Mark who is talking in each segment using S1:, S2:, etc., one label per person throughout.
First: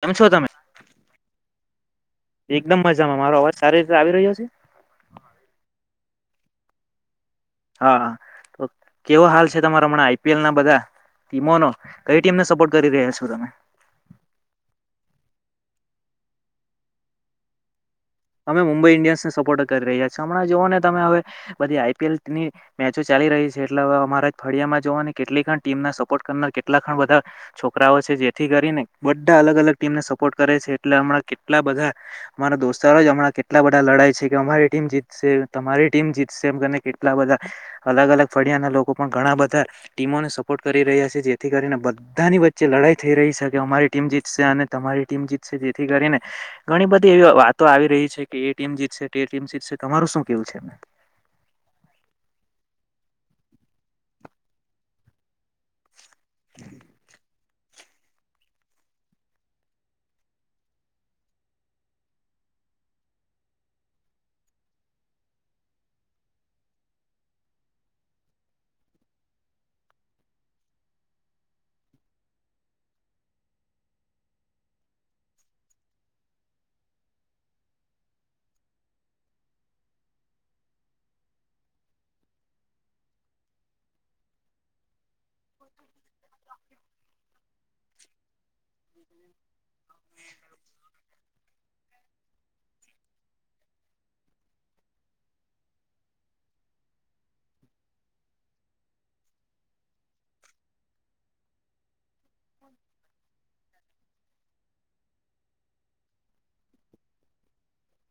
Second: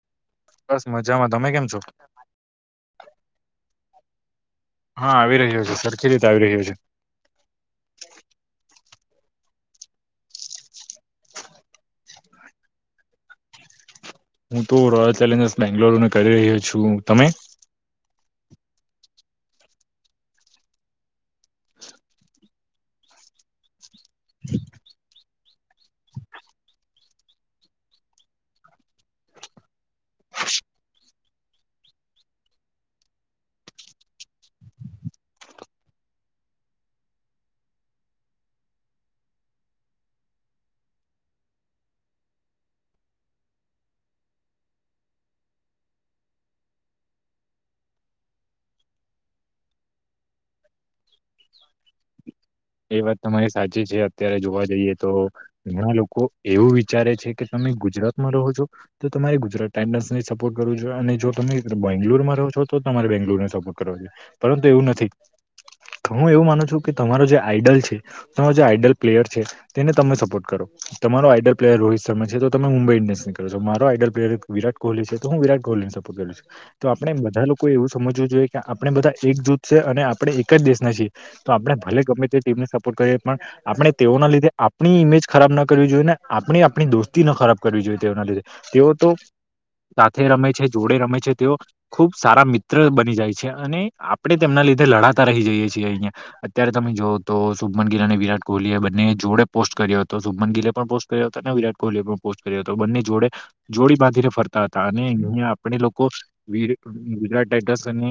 S1: કેમ છો તમે,
S2: બસ મજામાં તમે કેમ છો
S1: એકદમ મજામાં, મારો અવાજ સારી રીતે આવી રહ્યો છે?
S2: હા આવી રહ્યો છે. સરખી રીતે આવી રહ્યો છે.
S1: હા તો કેવો હાલ છે તમારા હમણાં આઈપીએલ ના બધા ટીમોનો કઈ ટીમને સપોર્ટ કરી રહ્યા છો તમે?
S2: હું તો રોયલ ચેલેન્જર્સ બેંગ્લોરુને કરી રહ્યો છું, તમે?
S1: અમે મુંબઈ ઈન્ડિયન્સને સપોર્ટ કરી રહ્યા છીએ. હમણાં જુઓને ને તમે હવે બધી આઈપીએલ ની મેચો ચાલ લી રહી છે એટલે અમારા જ ફળિયામાં જોવાની કેટલીણ ટીમ ના સપોર્ટ કરનાર કેટલાણ બધા છોકરાઓ છે. જેથી કરીને બા અલગ અલગ ટીમને સપો ર્ટ કરે છે એટલે હમણા કેટલા બધા અમારા દોસ્ત તારો જ હમણાં કેટલા બધા લડાઈ છે કે અમારી ટીમ જીતશે તમારી ટીમ જીતશે એમ કેટલા બધા અલગ અલગ ફળિયા ના લોકો પણ ઘણા બધા ટીમોને સપોર્ટ કરી રહ્યા છે. જેથી કરીને બધાની વચ્ચે લ ડાઈ થઈ રહી છે કે અમારી ટીમ જીતશે અને તમારી ટીમ જીતશે. જેથી કરીને ઘણી બધી એવી વાત તો આવી રહી છે કે એ ટીમ જીતશે તે ટીમ જીતશે તમારું શું કેવું છે એમને? [inaudible]
S2: એ વાત તમારી સાચી છે અત્યારે જોવા જઈએ તો ઘણા લોકો એવું વિચારે છે કે તમે. ગુજરાતમાં રહો છો તો તમારે ગુજરાત ટાન્ડસ સપોર્ટ કરવો જોઈ અને જો તમે બેંગલોુરમાં રહો છો. તો તમારે બેંગ્લુરને સપોર્ટ કરવો જોઈએ પરંતુ એવું નથી હું એવું માનું છું કે તમારો જે. આઈડલ છે તમા જે આઈડલ પ્લેયર છે તેને તમે સપોર્ટ કરો તમારો આઈડલ પ્લેયર રોહિત શર્મા છે. તમે મુંબઈ ઇન્ડયસને કરો છો મારો આઈડલ પ્લેયર વિરાટ કોહલી છે તો હું વિરાટ કોહલીનેપ કરું તો આપણે બધા. લોકો એવું સમજવું જોઈએ કે આપણે બધા એક જૂથ છે અને આપણે એક જ દેશના છીએ તો આપણે ભલે ગમે. ટીમને સપોર્ટ કરીએ પણ આપણે તેઓના લીધે આપણી ઇમેજ. ખરાબ ના કરવી જોઈએ ને આપણી આપણી દોસ્તી ન ખરાબ કરવી જોઈએ તેઓના લીધે તેઓ તો. સાથે રમે છે જોડે રમે છે તેઓ ખુબ સારા મિત્ર બની જાય છે અને આપડે. તેમના લીધે લડાતા રહી જઈએ છીએ અહિયાં અત્યારે તમે જો. તો શુભમન ગિલ અને વિરાટ કોહલીએ બંને જોડે પોસ્ટ કર્યો હતો શુભમન ગિલે પણ પોસ્ટ કર્યો હતો ને વિરાટ કોહલીએ પણ. બને જોડે જોડી બાંધીને ફરતા હતા અને અહં આપણે લોકો. વિરાટ ટાઈગર્સ અને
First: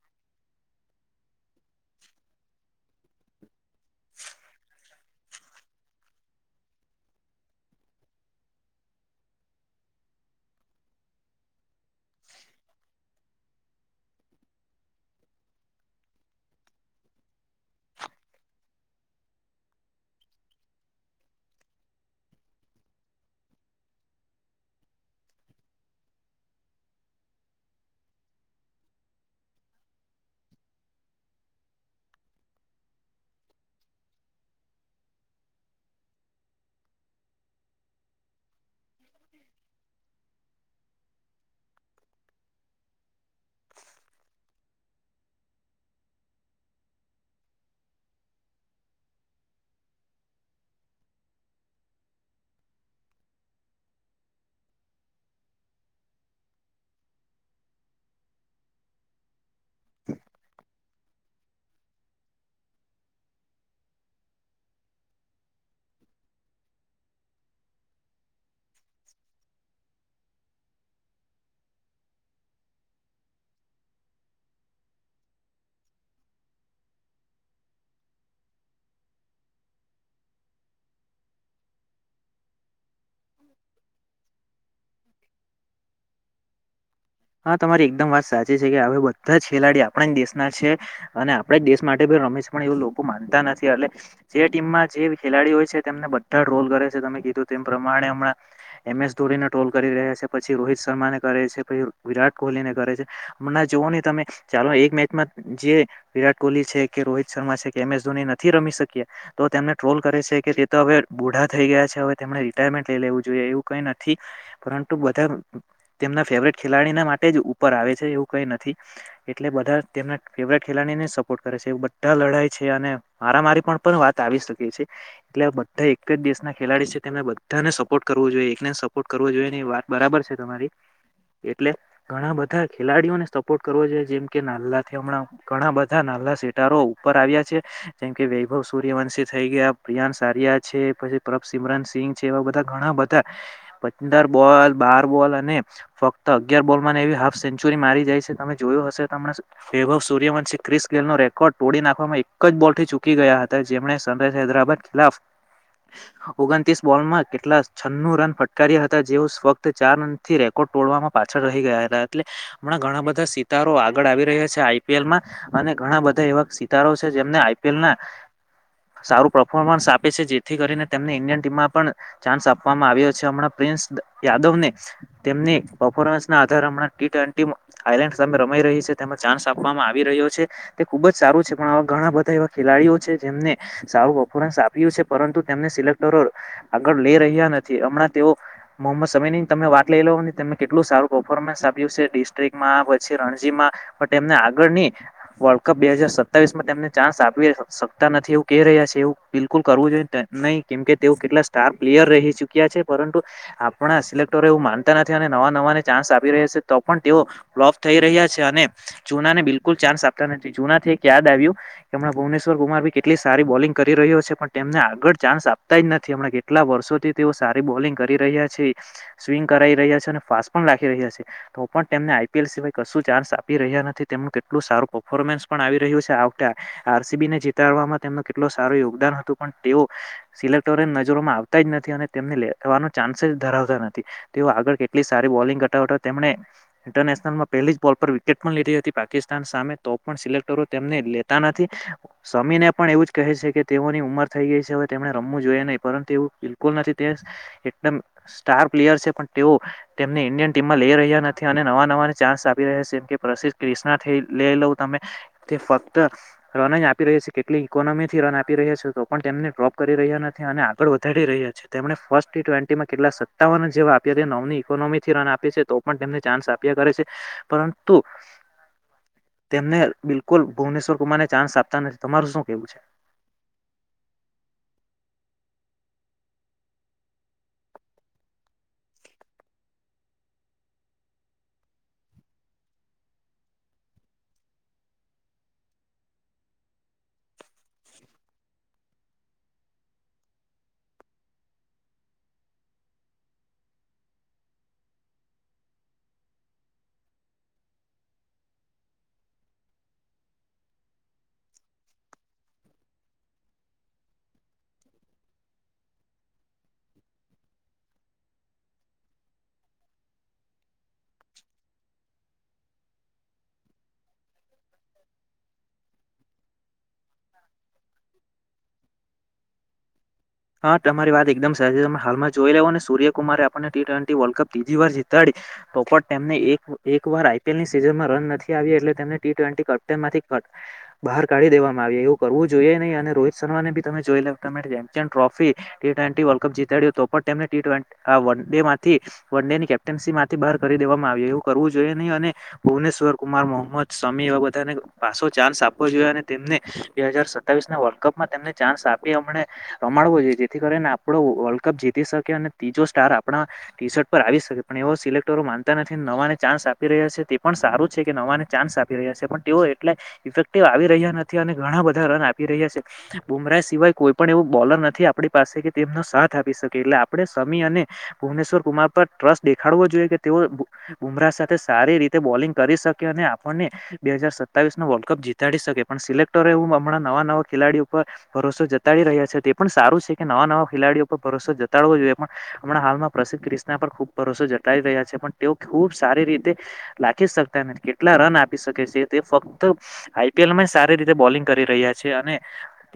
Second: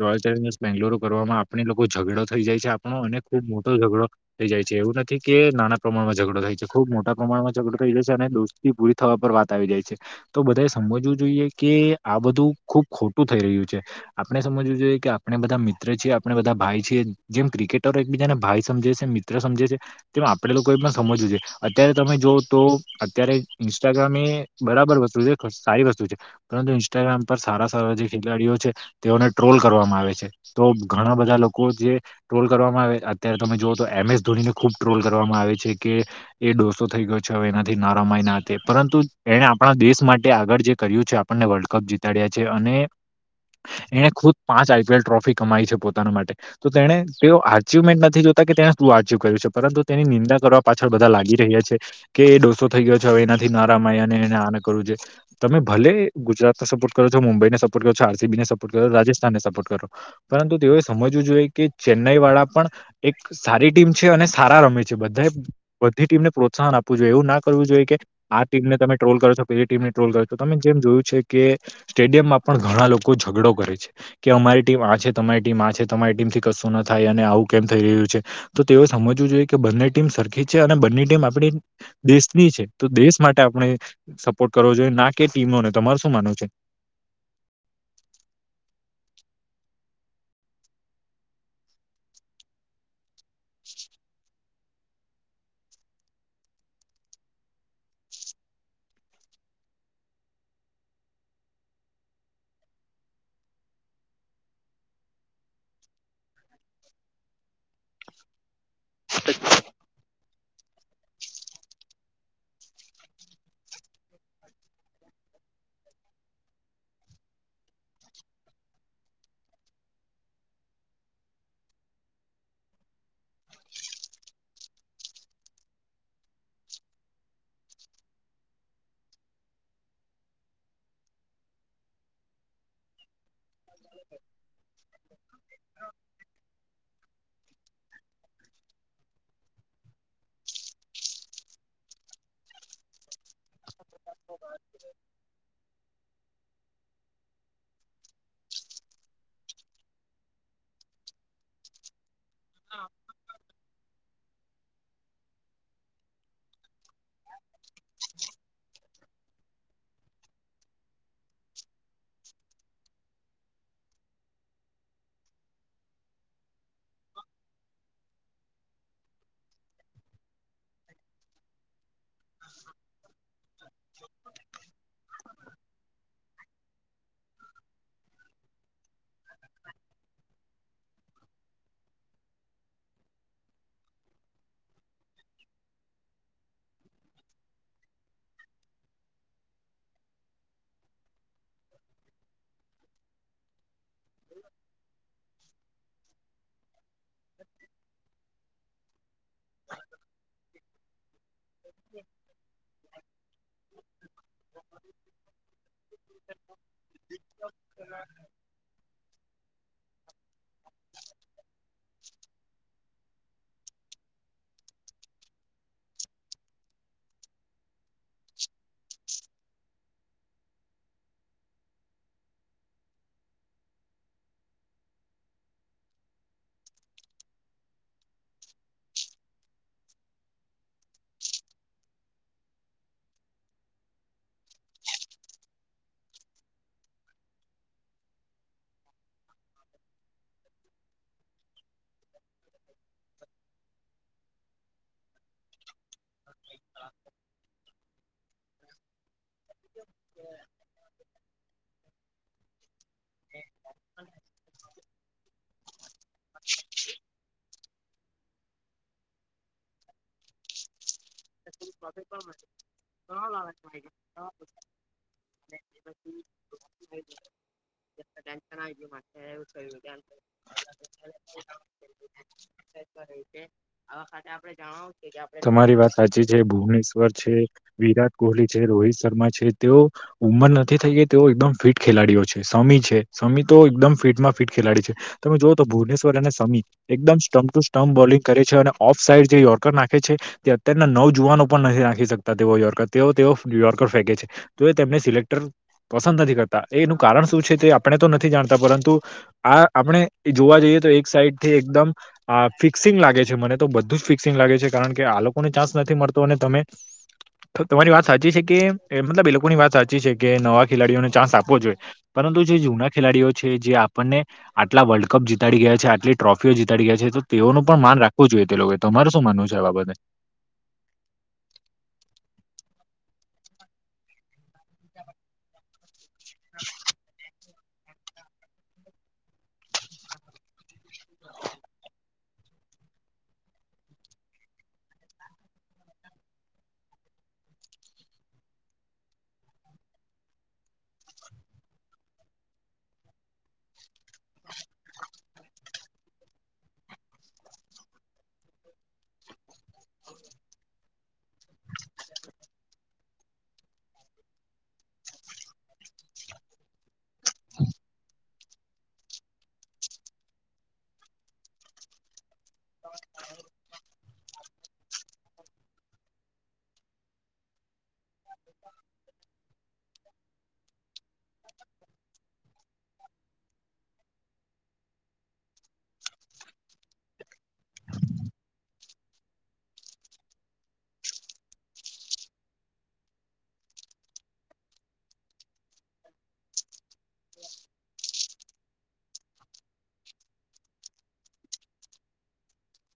S2: રોયલ ચેલેન્જર્સ બેંગલોર કરવામાં આપણી લોકો ઝઘડો થઈ જાય છે આપણો અને. ખુબ મોટો ઝઘડો થઈ જાય છે એવું. થી કે નાના પ્રમાણમાં ઝઘડો થાય છે ખુબ મોટા પ્રમાણમાં ઝઘડો થઈ જાય છે અને દોસ્તી પૂરી થવા પર વાત આવી જાય છે. તો બધાએ સમજવું જોઈએ કે આ બધું ખુબ ખોટું થઈ રહ્યું છે આપણે સમજવું જોઈએ કે. આપણે બધા મિત્ર છએ આપણે બધા ભાઈ છેએ જેમ ક્રિકેટર. બીજાને ભાઈ સમજે છે મિત્ર સમજે છે તે આપડે લોકોએ પણ સમજવું જો અત્યારે તમે જો તો. અત્યારે ઇન્સ્ટાગ્રામ એ બરાબર વસ્તુ છે સારી વસ્તુ છે પરંતુ ઇન્સ્ટાગ્રામ પર સારા સારા જે. ખેલાડીઓ છે તેઓને ટ્રોલ કરવામાં આવે છે તો ઘણા બધા લોકો જે ટ્રોલ કરવામાં આવે અત્યારે તમે જુઓ તો એમ એસ ધોનીને ખુબ ટ્રોલ કરવામાં આવે છે કે એ ડોસો થઈ ગયો છે હવે એનાથી નારા પરંતુ એણે આપણા દેશ માટે આગળ જે કર્યું છે આપણને વર્લ્ડ કપ જીતાડ્યા છે અને એણે ખુદ પાંચ આઈપીએલ ટ્રોફી કમાઈ છે પોતાના માટે તો તેને તેઓ અચિવમેન્ટ નથી જોતા કે તેને શું અચીવ કર્યું છે પરંતુ તેની નિંદા કરવા પાછળ બધા લાગી રહ્યા છે કે એ ડોસો થ ગયો હવે એનાથી નારામનેને આ કરવું છે તમે ભલે ગુજરાતને સપોર્ટ કરો છો મુંબઈને. આરસીબીને સપોર્ટ કરો રાજસ્થાનને સપોર્ટ કરો પરંતુ તેઓ સમજવું જોઈએ કે ચેન્નાઈ વાળા. પણ એક સારી ટીમ છે અને સારા રમે છે બધા બધી ટીમને પ્રોત્સાહન આપવું જોઈએ એવું ના કર. આ ટીમને તમે ટ્રોલ કરો છો પેલી ટીમને ટ્રોલ કરોો તમે જેમ જોયું છે કે સ્ટેડિયમમાં. પણ ઘણા લોકો ઝઘડો કરે છે કે અમારી ટીમ આ છે તમારી ટીમ આ છે તમારી ટીમ થી કશું ના થાય અને આવું. કેમ થઈ રહ્યું છે તો તેઓ સમજવું જોઈએ કે બંને ટીમ સરખી છે અને બંને ટીમ આપણી દેશની. તો દેશ માટે આપણે સપોર્ટ કરવો જોઈએ ના કે ટીમોને તમાર શું માનવ છે.
S1: હા તમારી એકદમ વાત સાચી છે કે હવે બધા જ ખેલાડી આપણા દેશના છે અને આપણા દેશ માટે. રમેશ પણ એવું લોકો માનતા નથી એટલે. જે ટીમમાં જે ખેલાડી હોય છે તેમને બધા જ રોલ કરે છે તમે કીધું તેમ પ્રમાણે હમણાં એમ એસ ધો. ટોલ કરી રહ્યા છે પછી રોહિત શર્માને કરે છે, પછી, વિરાટ કોહલીને કરે છે હમણાં જોવ નહી તમે ચાલો એક મેચમાં જે વિરાટ કોહલી છે કે, રોહિત શર્મા છે કે એમ એસ ધોની નથી રી શકી્યા તો તેમને ટ્રોલ કરે છે કે, હવે બોઢા થઈ ગયા છે હવે તેમણે રિટાયરમેન્ટ લઈ લેવું જોઈએ એવું કઈ નથી પરંતુ બધા. તેમના ફેવરેટ. ખેલાડીના માટે જ ઉપર આવે છે એવું કઈ નથી એટલે બધા તેમના ફેવરેટ ખેલાડીને સપોર્ટ કરે, બધા લડાઈ છે અને મારા મારી પણ પણ વાત આવી શકે છે એટલે બધા એક જ દેશના. ખેલાડી છે તેમને બધાને સપોર્ટ કરવો જોઈએ એકને સપોર્ટ કરવો જોઈએ એ વાત બરાબર છે તમારી. એટલે ઘણા બધા ખેલાડીઓને સપોર્ટ કરવો જોઈએ જેમ કે નાલ્લા હમણાં. ઘણા બધા નાલા સેટારો ઉપર આવ્યા છે જેમકે વૈભવ સૂર્યવંશ થઈ ગયા પ્રિયાન. પછી સિમરન સિંગ છે એવા બધા ઘણા બધા પદાર બોલ બાર બોલ. અને ફોક્ક, તો અગિયાર બોલ માં એવી હાફ સેન્ચુરી મારી જાય છે તમે જોયું હશે તમ વૈભવ સૂર્યવંશિ ક્રિસ ગેલ ન રેકોર્ડ તોડી નાખવામાં એક જ બોલ થી ચૂકી ગયા હતા જેમને સનરાઈઝર હૈદરાબાદ ખિલા. ઓગણત્રીસ બોલમાં કેટલા છન્નું રન ફટકાર્યા હતા જેવ ફક્ત ચાર રન થી રેકોર્ડ તોડવામાં. પાછળ રહી ગયા હતા એટલે હમણા ઘણા બધા સિતારો આગળ આવી રહ્યા છે આઈપીએલમાં અને ઘણા બધ ધા એવા સિતારો છે જેમને આઈપીએલ ના સારું પર્ફોર્મન્સ આપે છે જેથી કરીને તેમને ઇન્ડિયન ટીમમાં પણ ચાન્સ આપવામાં આવ્યો છે હમણાં પ્રિન્સ દ યાદવને તેમને પફોરન્સ ના આધર હમણાં ટી ટવેન્ટી મુ આયલેન્ડ સામે રમાઈ રહી છે તેમાં ચાન્સ આપવામાં આવી રહ્યો છે. ખુબ જ સારું છે પણ આવા ઘણા બધા એવા ખેલાડીઓ છે જેમને સારું પર્ફોર્મન્સ આપ્યું છે પરંતુ તેમને તેના પર આગળ લઈ રહ્યા નથી હમણાં તેઓ મોહમ્મદ સમીર ની તમે વાત લઈ લો તમેં. કેટલું સારું પર્ફોમન્સ આપ્યું છે ડિસ્ટ્રિકમાં પછી રણજી માં પણ એને આગળની વર્લ્ડ કપ બે હજાર સતાવીસ માં તેમને ચાન્સ આપી શકતા નથી એવું ક રહ્યા છે એવું બિલકુલ કરવું જોઈએ નહી કેમ કે તેવું કેટલા સ્ટાર પ્લેયર રહી ચુક્યા છે પરંતુ આપણા સિલેક્ટર એવું માનતા નથી અને નવા નવાને ચાન્સ આપી રહ્યા છે તો પણ તેઓ ફ્લોપ થઈ રહ્યા છે અને જુના ને બિલકુલ ચાન્સ આપતા નથી જુના થી એક યાદ આવ્યું કે હમણા ભુવનેશ્રર કુમાર ભી કેટલી સારી બોલિંગ કરી રહ્યો છે પણ તેમને આગળ ચાન્સ આપતા જ નથી હમણાં કેટલા વર્ષોથી તેઓ સારી બોલિંગ કરી રહ્યા છે સ્વિંગ કરાઈ રહ્યા છે ને ફાસ્ટ પણ લખી રહ્યા છે તો પણ તેમને આઈપીએલ સિવાય કશું ચાન્સ આપી રહ્યા નથી તેમનું કેટલું સારું પફોર્મ મેસ પણ આવી રહ્યું સે આવખતે આરસીબીને જીતાડવામાં તેમનું કેટલ સારું યોગદાન હતું પણ તેઓ સિલેક્ટરો નજરોમાં આવતા જ નથી અને તેમને લેવાનો ચાન્સ ધરાવતા નથી તેઓ આગળ તે સારી બોલિંગ હોટા તેમણે ઇન્ટરનેશનલમાં પહેલી જ બોલ પર વિકેટ પણ લીધી હતી પાકિસ્તાન સામે તો તો પણ સિલેક્ટરો તેમને લેતા નથી સમીને પણ એવું જ કહે છે કે તેઓની ઉંમર થઈ ગઈ છે હવે તેમને રમવું જોઈએ નહીં પરંતુ એવું બિલકુલ નથી તે એકદમ સ્ટાર પ્લેયર છે પણ તેઓ તેમને ઇન્ડિયન ટીમમાં લઈ રહ્યા નથી અને નવા નવાને ચાન્સ આપી રહ્યા છે જેમ કે પ્રસિદ્ધ ક્રિષ્ણા થી લેઈ લઉ તમ તે ફર રન જ આપી રહી છે કેટલી ઇકોનોમી થી રન આપી રહ્યા છે તો પણ તેમને ડ્રોપ કરી રહ્યા નથી અને આગળ વધારી રહ્યા છે તેમણે ફર્સ્ટ ટી ટ્વેન્ટીમાં કેટલા સત્તાવન જેવા આપ્યા તા નવની કોમીથી રન આપે છે તો પણ તેમને ચાન્સ આપ્યા કરે છે પરંતુ તેમ તને બિલકુલ ભુવનેશ્વર કુમારને ચાન્સ આપતા નથી તમારું શું કેવું છે?
S2: તમારી વાત સાચી જ જે ભુવનેશ્વર છે વિરાટ કોહલી છે રોહિત શર્મા છે તેઓ ઉંમર નથી થઈ ગઈ તેઓ એકદમ ફિટ ખેલાડીઓ છે સમી છે સમી તો એકદમ ફિટમાં ફિટ ખેલાડી છે તમે જોઓ તો ભુવનેશ્વર અને સમી એકદમ સ્ટમ્પ ટુ સ્ટમ્પ બોલિંગ કરે છે અને ઓફ સાઈડ જે યોર્કર નાખે છે તે અત્યારના નવ જુવાનો પણ નથી રાખી શકતા તેઓ યોર્કર તેઓ તેઓ યોર્કર ફેંકે છે તો એ તેમને સિલેક્ટર પસંદ નથી કરતા એનું કારણ શું છે તે આપણે તો નથી જાણતા પરંતુ આ આપણે એ જોવા જઈએ એક સાઈડ થી એકમ ફિકસિંગ લાગે છે મને તો બધું જ ફિકસિંગ લાગે છે કારણ કે આ લોકોને ચાન્સ નથી મળ તો ને તમે તો તમારી વાત સાચી છે કે એ મતલબ એ લોકોની વાત સાચી છે કે નવા ખેલાડીઓને ચાન્સ આપવો જોઈએ પણ પરંતુ જે જૂના ખેલાડીઓ છે જે આપણને આટલા વર્લ્ડ કપ જીતાડી ગયા છે આટલી ટ્રોફીઓ જીતાડી ગયા છે તો તેઓનું પણ માન રાખવું જોઈએ તે લોકોએ તમારું શું માનવું છે આ બાબતે.
S1: હા તમારી વાત એકદમ સાચી છે હાલમાં જોઈ લેઓ ને સૂર્યકુમારે આપણને ટી ટ્વેન્ટી વર્લ્ડ કપ તીજી વાર જીતાડી તો પણ તેમને એક એક વાર આઈ તેમની સીઝનમાં રન નથી આવ્યા એટલે તેમને ટી ટ્વેન્ટી કેપ્ટનમાંથી કર બાહર કાઢી દેવામાં આવી એવું કરવું જોઈએ નહીં અને રોહિત શર્માને બી તમે જોઈ લેવ તમેં કીધું એમ. જેમ trophy T twenty World Cup જીતાડ્યું તો પણ તેમને ટી ટવેન્ટ આ વન ડે માંથી વન ડેની કેપ્ટન સી માંથી બાર કરી દેવામાં આવ્યું એવું કરવું જોઈએ નહી અને ભુવનેશ્વર કુમાર મોહમ્મદ શમી એવા બધાને પાછો ચાન્સ આપવો જોઈએ અને તેમને બે હજાર સતાવીસ ના વર્લ્ડ કપમાં તેમને ચાન્સ આપી એમને પ્રમાડવો જોઈએ જેથી કરીને આપણો વર્લ્ડ કપ જીતી શકે અને ત્રીજો સ્ટાર આપણા ટી શર્ટ પર આવી શકે પણ એવું સિલેક્ટરો માનતા નથી નવાને ચાન્સ આપી રહ્યા છે તે પણ સારું છે કે નવાને ચાન્સ આપી રહ્યા છે પણ તેઓએ એટલે ઇફેક્ટિવ આવી રહ્યા નથી અને ઘણા બધા રન આપી રહ્યા છે બુમરાહ સિવાય કોઈ પણ એવું બોલર નથી આપણી પાસે કે તેમનો સાથ આપી શકે એટલે આપણે સમી અને ભુવનેશ્વર કુમાર પર ટ્રસ્ટ દેખડવો જોઈ કે તેઓ બુ બુમરાહ સાથે સારી રીતે બોલિંગ કરી શકે અને આપણને બે હજાર સત સતાવીસ નો વર્લ્ડ કપ જીતાડી શકે, પણ સિલેક્ટર એવું હમણાં નવા નવા ખેલાડીઓ ઉપર ભરોસો જતાડી રહ્યા છે તે પણ સારું છે કે નવા નવા ખેલાડીઓ પર ભરોસો જતાડવો જોઈએ પણ હમણા હાલમાં પ્રસિદ્ધ ક્રિષ્ના પર ખુબ ભરોસો જતાઈ રહ્યા છે, પણ તેઓ ખૂબ સારી રીતે લાખી શકતા નથી, કેટલા રન આપી શકે છે તે ફક ત આઈપીએલમાં યે સારી રીતે બોલિંગ કરી રહ્યા છે, અને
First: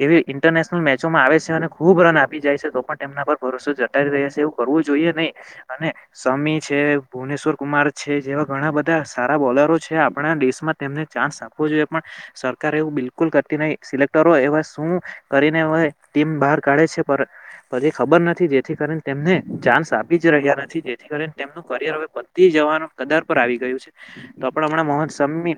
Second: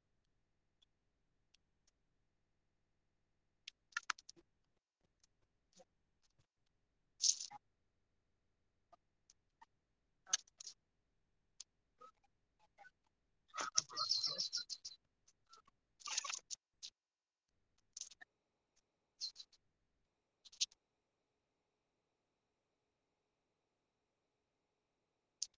S1: એવી ઇન્ટરનેશનલ મેચોમાં આવે છ છે અને ખુબ રન આપી જાય છે તો પણ એમના પર ભરોસો જટાય રહ્યા છે એવું કરવું જોઈએ નહી. અને સમ મી છે, ભુવનેશ્વર કુમાર છે, જેવા ઘણા બધા સારા બોલરો છે આપણા દેેશમાં તેમને ચાન્સ આપ આપવુ જોઈએ પણ સરકારે એવું બિલકુલ કરતી નહી, સિલેક્ટરો એવા શું કરીને હોય ટીમ બહાર કાઢે છે, પર પરી ખબર નથી, જેથી કરન તેમને ચાન્સ આપી જ રહ્યા નથી, જેથી ઘરે તેમનું કરિયર હવે પત્તી જવાનું કદાર પર આવી ગયું છે, તો પણ હમણાં મોહક સમી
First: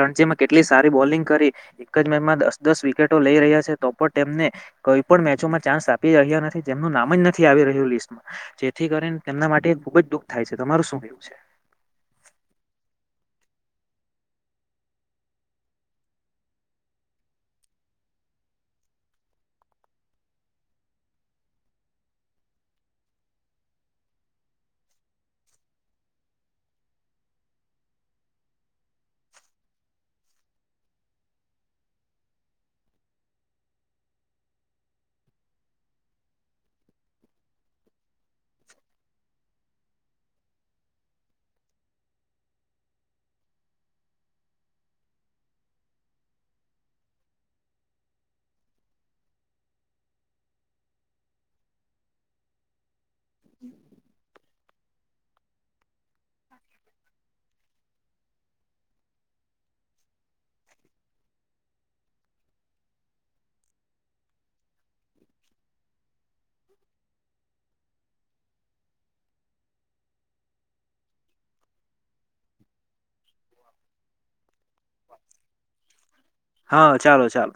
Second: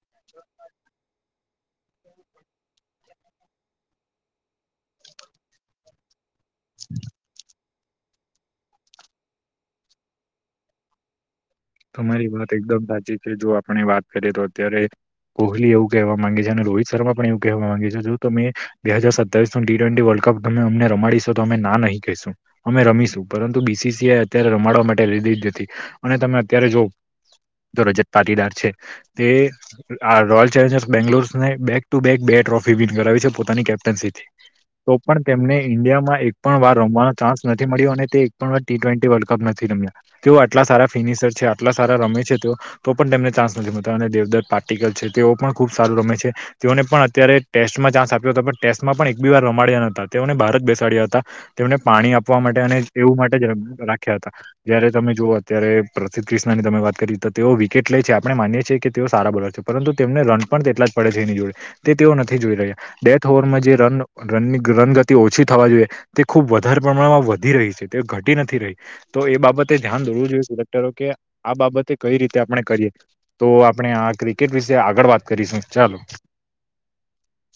S1: રણજીમાં કેટલી સારી બોલિંગ કરી, એક જ મેચમાં દસ દસ વિકેટો લઈ રહ્યા છે તો પણ તેમને કઈ પણ મેચોમાં ચાન્સ આપી રહ્યા નથી, જેમનું નામ જ નથી આવી રહ્યું લિસ્ટમા, જેથી ક રીન તેમના માટે ખુબ જ દુઃખ થાય છે, તમારું શું એવું છે?
S2: તમારી વાત એકદમ સાચી છે, જો આપણે વાત કરીએ તો અત્યારે કોહલી એવું કહેવા માંગે છે, અને રોહિત શર્મા પણ એવું કહેવા માંગે છે, જો તમે બે હજાર સત્તાવીસ નું ટી ટ્વેન્ટી વર્લ્ડ કપ તમને અમને રમાડીશો તો અમે ના નહીં કહીશું, અમે રમીશું, પરંતુ બી સી સીએ અત્યારે રમાડવા માટે દી હતી અને તમે અત્યારે જો તો રજત પાટીદાર છે, તે આ રોયલ ચેલેન્જર્સ બેંગ્લોરને બેક ટુ બેક બે બે ટ્રોફી વિન કરાવી છે પોતાની કેપ્ટનશી થી. તો પણ તેમને ઇન્ડિયામાં એક પણ વાર રમવાનો ચાન્સ નથી મળ્યો, અને તે એક પણ વાર ટી ટ્વેન્ટી વર્લ્ડ કપ નથ થી રમ્યા, તે આટલા સાર ફિનિશર છે આટલા સારા રમે છે તેઓ, તો પણ તેમને ચાન્સ નથી મળતા, અને દેવદત્ત પાર્ટિગલ છે તેઓ પણ ખૂબ સારું રમે છે. તેઓને પણ અત્યારે ટેસ્ટમાં ચાન્સ આપ્યો તો, પણ ટેસ્ટમાં પણ એક બી વાર રમાડ્યા નતા, તેઓને ભારત બેસાડ્યા હતા તેમને પાણી આપવા માટે અને એવું માટે જ રમ રાખ્યા હતા, જયારે તમે જુઓ અત્યારે પ્રસિદધ ક્રિષ્ણાની ત વાત કરી તો તેઓ વિકેટ લે છે આપણે માનીએ છીએ કે તેઓ સારા બોલર છે પરંતુ તેમને રન પણ તેટલા પડે છે એની જોડે તે તેઓ નથી જોઈ રહ્યા, ડેથ ઓવરમાં જે રનનો રનની રનગતિ ઓછી થવા જોઈએ તે ખુબ વધારે પ્રમાણમાં વધી રહી છે, તે ઘટી નથી રહી, તો એ બાબતે ધ્યાન દોડવું જોઈએ [unintelligible] ધારો કે આ બાબતે કઈ રીતે આપણે કરીએ તો આપણે આ ક્રિકેટ વિશે આગળ વાત કરીશું ચાલો.
S1: તો ચાલ.